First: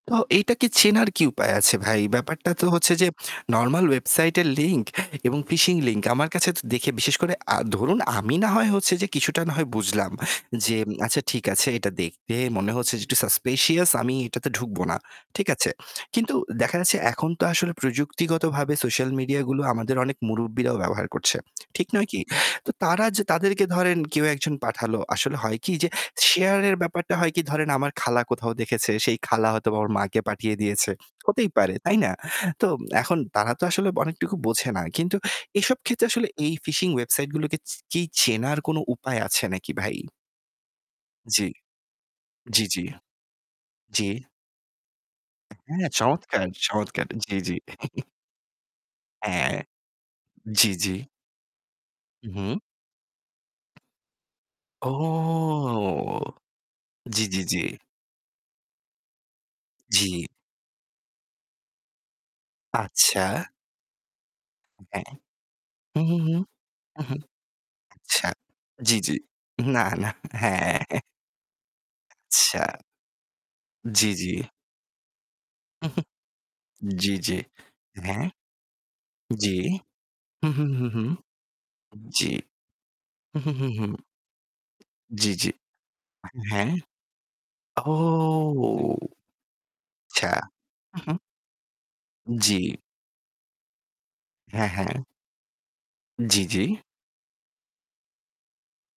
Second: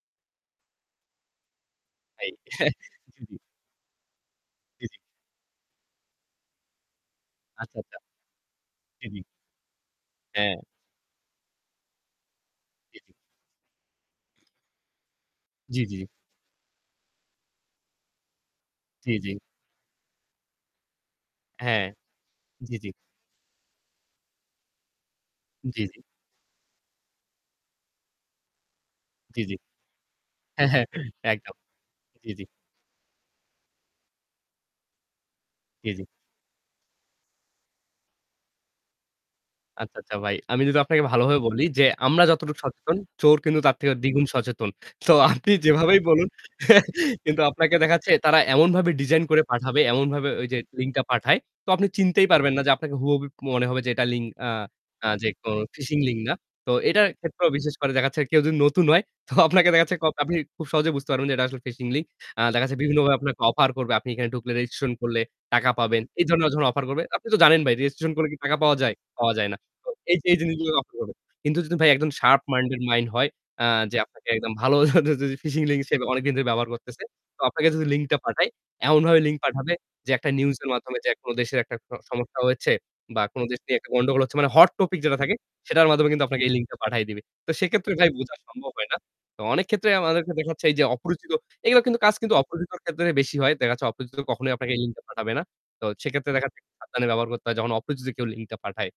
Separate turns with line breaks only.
তো এইটাকে চেনার কি উপায় আছে ভাই?
ভাই,
ব্যাপারটা তো হচ্ছে যে
জি, জি।
normal website এর
জি,
link
জি।
এবং phishing link আমার কাছেতো দেখে বিশেষ করে, আ
আচ্ছা, আচ্ছা।
ধরুন আমি না হয় হচ্ছে
জি,
যে
জি।
কিছুটা না হয় বুঝলাম,
হ্যাঁ।
যে আচ্ছা ঠিক আছে এটা দেখতে মনে হচ্ছে
জি,
যে
জি।
একটু suspicious আমি এটাতে ঢুকবো না। ঠিক আছে।
জি, জি।
কিন্তু দেখা যাচ্ছে এখন তো আসলে প্রযুক্তিগতভাবে social
জি, জি।
media গুলো আমাদের অনেক মুরুব্বিরাও ব্যবহার করছে।
হ্যাঁ।
ঠিক নয় কি? তো
জি, জি।
তারা যে তাদেরকে ধরেন কেউ একজন পাঠালো আসলে হয় কি
জি,
যে
জি।
share এর ব্যাপারটা হয় কি ধরেন আমার খালা কোথাও দেখেছে সেই
জি,
খালা
জি।
হয়তোবা ওর মাকে পাঠিয়ে
হ্যাঁ, হ্যাঁ,
দিয়েছে। হতেই
একদম।
পারে তাই না?
জি, জি।
তো এখন তারা তো আসলে অনেকটুকু বোঝে না। কিন্তু এসব
জি, জি।
ক্ষেত্রে আসলে এই phishing websiteগুলোকে চ কি চেনার কোন উপায় আছে নাকি ভাই?
আচ্ছা, আচ্ছা ভাই। আমি যদি আপনাকে ভালোভাবে
জি।
বলি যে আমরা যতটুকু
জি, জি।
সচেতন চোর কিন্তু তার থেকে
জি।
দ্বিগুণ সচেতন। তো আপনি
হ্যাঁ
যেভাবেই বলুন
চমৎকার, চমৎকার। জি,
কিন্তু
জি।
আপনাকে দেখা যাচ্ছে তারা এমনভাবে ডিজাইন করে
হ্যাঁ।
পাঠাবে, এমনভাবে ওই যে
জি, জি।
লিংকটা পাঠায়, তো আপনি চিনতেই পারবেন
হুম।
না যে আপনাকে হুবহু মনে হবে যে এটা লিংক, আ
ও!
আ যে কোনো ফিশিং লিংক না। তো এটার
জি, জি,
ক্ষেত্রেও
জি।
বিশেষ করে দেখা যাচ্ছে কেউ যদি নতুন হয় তো আপনাকে দেখা যাচ্ছে
জি।
আপনি খুব সহজে বুঝতে পারবেন যে এটা আসলে ফিশিং লিংক। আ দেখা যাচ্ছে বিভিন্নভাবে আপনাকে
আচ্ছা।
অফার করবে। আপনি এখানে ঢুকলে, রেজিস্ট্রেশন
হ্যাঁ।
করলে টাকা পাবেন
হুম, হুম,
এই
হুম।
ধরনের যখন অফার
উ
করবে,
হুম।
আপনি তো জানেন ভাই রেজিস্ট্রেশন
আচ্ছা।
করলে কি টাকা পাওয়া যায়?
জি, জি।
পাওয়া যায় না।
না,
তো
না।
এই যে এই জিনিসগুলো
হ্যাঁ।
অফার করবে। কিন্তু যদি ভাই একদম শার্প
আচ্ছা।
মাইন্ডেড মাইন্ড হয়, আ যে
জি, জি।
আপনাকে একদম ভালো [unintelligible] ফিশিং লিংক সে অনেকদিন ধরে ব্যবহার করতেছে।
জি, জি।
তো আপনাকে যদি লিংকটা
হ্যাঁ।
পাঠায়, এমনভাবে লিংক
জি।
পাঠাবে যে একটা
হুম,
নিউজের
হুম, হুম,
মাধ্যমে
হুম।
যে কোনো দেশের একটা স
জি।
সমস্যা হয়েছে বা কোনো
হুম,
দেশ
হুম,
নিয়ে একটা
হুম।
গন্ডগোল হচ্ছে মানে হট টপিক যেটা
জি,
থাকে
জি।
সেটার মাধ্যমে কিন্তু আপনাকে এই
হ্যাঁ।
লিংকটা পাঠায় দিবে। তো সেক্ষেত্রে
ও!
ভাই বোঝা সম্ভব হয় না। তো অনেক ক্ষেত্রেই
আচ্ছা।
আমাদেরকে দেখা যাচ্ছে এই যে
উ হুম।
অপরিচিত, এগুলা কিন্তু কাজ কিন্তু
জি।
অপরিচিতের ক্ষেত্রে বেশি হয়। দেখা যাচ্ছে অপরিচিত কখনোই
হ্যাঁ,
আপনাকে এই
হ্যাঁ।
লিংকটা পাঠাবে না। তো সেক্ষেত্রে
জি,
দেখা যাচ্ছে
জি।
সাবধানে ব্যবহার করতে হয় যখন অপরিচিত কেউ লিংকটা পাঠায়।